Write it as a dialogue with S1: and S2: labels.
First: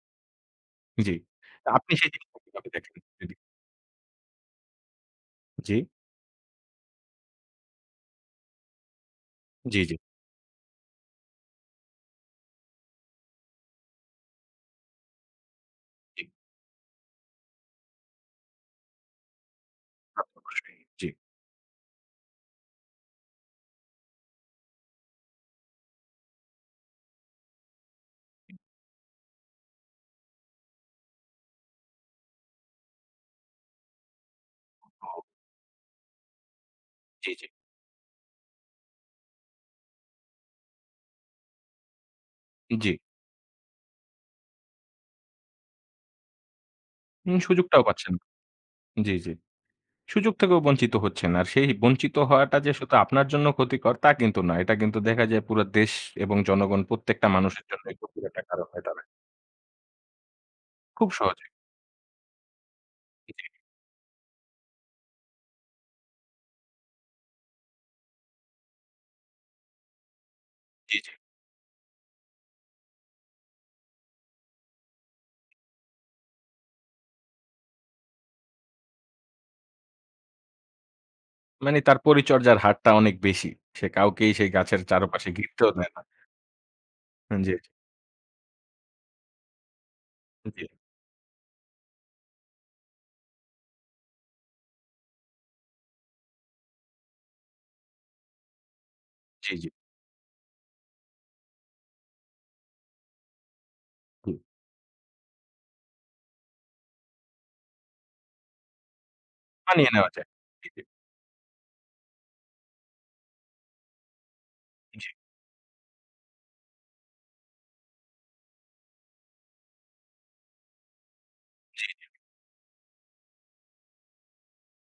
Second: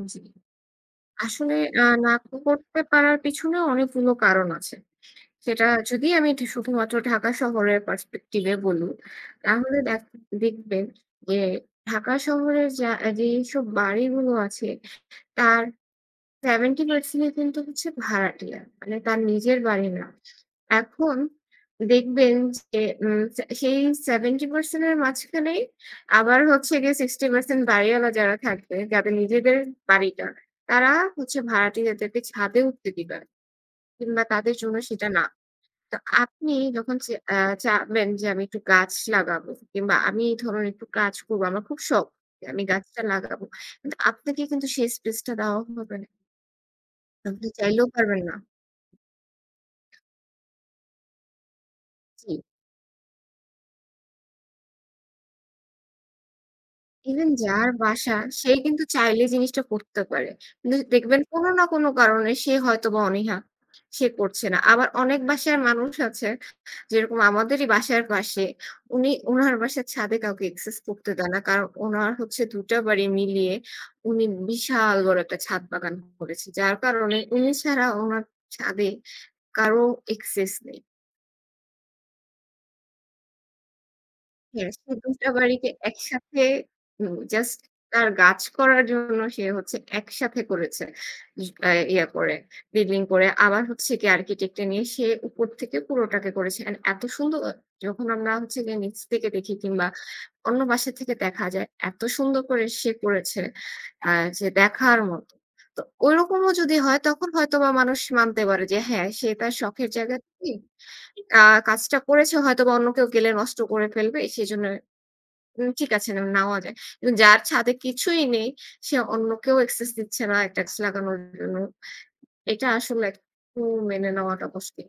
S1: উ জি।
S2: জি,
S1: আসলে, আ
S2: আপনি
S1: নাতো করতে পারার
S2: [unintelligible]
S1: পিছনে অনেকগুলো কারণ আছে। সেটা
S2: জি,
S1: যদি আমি এটি শুধুমাত্র ঢাকা শহরের পারসপেক্টিবে বলি, তাহলে
S2: জি, জি।
S1: দেখ দেখবেন যে ঢাকা শহরের যা যেইসব বাড়িগুলো আছে তার
S2: জি,
S1: ৭০% কিন্তু হচ্ছে ভাড়াটিয়া, মানে তার নিজের বাড়ি না।
S2: অবশ্যই জি।
S1: এখন দেখবেন যে, উম সে সেই ৭০% এর মাঝখানেই আবার হচ্ছে গিয়ে ৬০% বাড়িওয়ালা যারা থাকবে যাদের নিজেদের বাড়িটা, তারা হচ্ছে ভাড়াটিয়াদেরকে ছাদে উঠতে দিবে না কিংবা তাদের জন্য সেটা
S2: [unintelligible]
S1: না। তো আপনি যখন চে
S2: জি,
S1: অ্যা
S2: জি।
S1: চাইবেন যে আমি একটু গাছ লাগাবো কিংবা আমি এই ধরনের একটু কাজ করবো, আমার খুব শখ যে আমি
S2: জি।
S1: গাছটা লাগাবো, কিন্তু আপনাকে কিন্তু সেই স্পেসটা দেওয়া হবে না।
S2: হুম
S1: আপনি
S2: সুযোগটাও
S1: চাইলেও
S2: পাচ্ছেন।
S1: পারবেন না।
S2: জি, জি। সুযোগ থেকেও বঞ্চিত হচ্ছেন। আর সেই বঞ্চিত
S1: জি।
S2: হওয়াটা যে শুধু আপনার জন্য ক্ষতিকর তা কিন্তু না। এটা কিন্তু দেখা যায় পুরো দেশ এবং জনগণ প্রত্যেকটা
S1: ইভেন
S2: মানুষের
S1: যার
S2: জন্য এই
S1: বাসা
S2: ক্ষতিকর একটা
S1: সে
S2: কারণ
S1: কিন্তু
S2: হয়ে দাঁড়ায়।
S1: চাইলে জিনিসটা করতে পারে। কিন্তু
S2: খুব
S1: দেখবেন কোন
S2: সহজেই।
S1: না কোন কারণে সে হয়তোবা অনীহা,
S2: জি।
S1: সে করছে না। আবার অনেক বাসার মানুষ আছে, যেরকম আমাদেরই বাসার পাশে, উনি উনার বাসার ছাদে কাউকে একসেস
S2: জি,
S1: করতে
S2: জি।
S1: দেয় না। কারণ উনার হচ্ছে ২ টা বাড়ি মিলিয়ে উনি বিশাল বড় একটা ছাদ বাগান করেছে। যার কারণে উনি ছাড়া উনার ছাদে কারো একসেস নেই।
S2: মানে তার পরিচর্যার হারটা অনেক বেশি। সে কাউকেই সেই
S1: হ্যাঁ
S2: গাছের
S1: তো ২টা
S2: চারপাশে
S1: বাড়িকে
S2: ঘিরতেও দেয় না।
S1: একসাথে, উম
S2: হুম, জি।
S1: জাস্ট তার গাছ করার জন্য সে হচ্ছে একসাথে
S2: জি।
S1: করেছে, ই কায় ইয়া করে বিল্ডিং করে। আবার হচ্ছে গিয়ে আর্কিটেক্ট-এ নিয়ে সে উপর থেকে পুরোটাকে করেছে এন্ড এত সুন্দর! যখন আমরা হচ্ছে গিয়ে নিচ থেকে
S2: জি,
S1: দেখি
S2: জি।
S1: কিংবা অন্য বাসা থেকে দেখা যায়, এত সুন্দর করে সে করেছে, আ
S2: হু,
S1: যে দেখার মতো। তো ওইরকমও যদি হয় তখন হয়তোবা মানুষ মানতে পারে যে হ্যাঁ, সে তার শখের
S2: মানিয়ে নেওয়া
S1: জায়গা
S2: যায়।
S1: তে,
S2: জি, জি।
S1: আ কাজটা করেছে। হয়তোবা অন্য কেউ গেলে নষ্ট করে ফেলবে, সেজন্য
S2: জি।
S1: হুম ঠিক আছে, না, নেওয়া যায়। কিন্তু যার ছাদে কিছুই নেই, সে অন্য কেউ একসেস দিচ্ছে না একটা গাছ লাগানোর জন্য,
S2: জি।
S1: এটা আসলে খুব মেনে নেওয়াটা কষ্টের।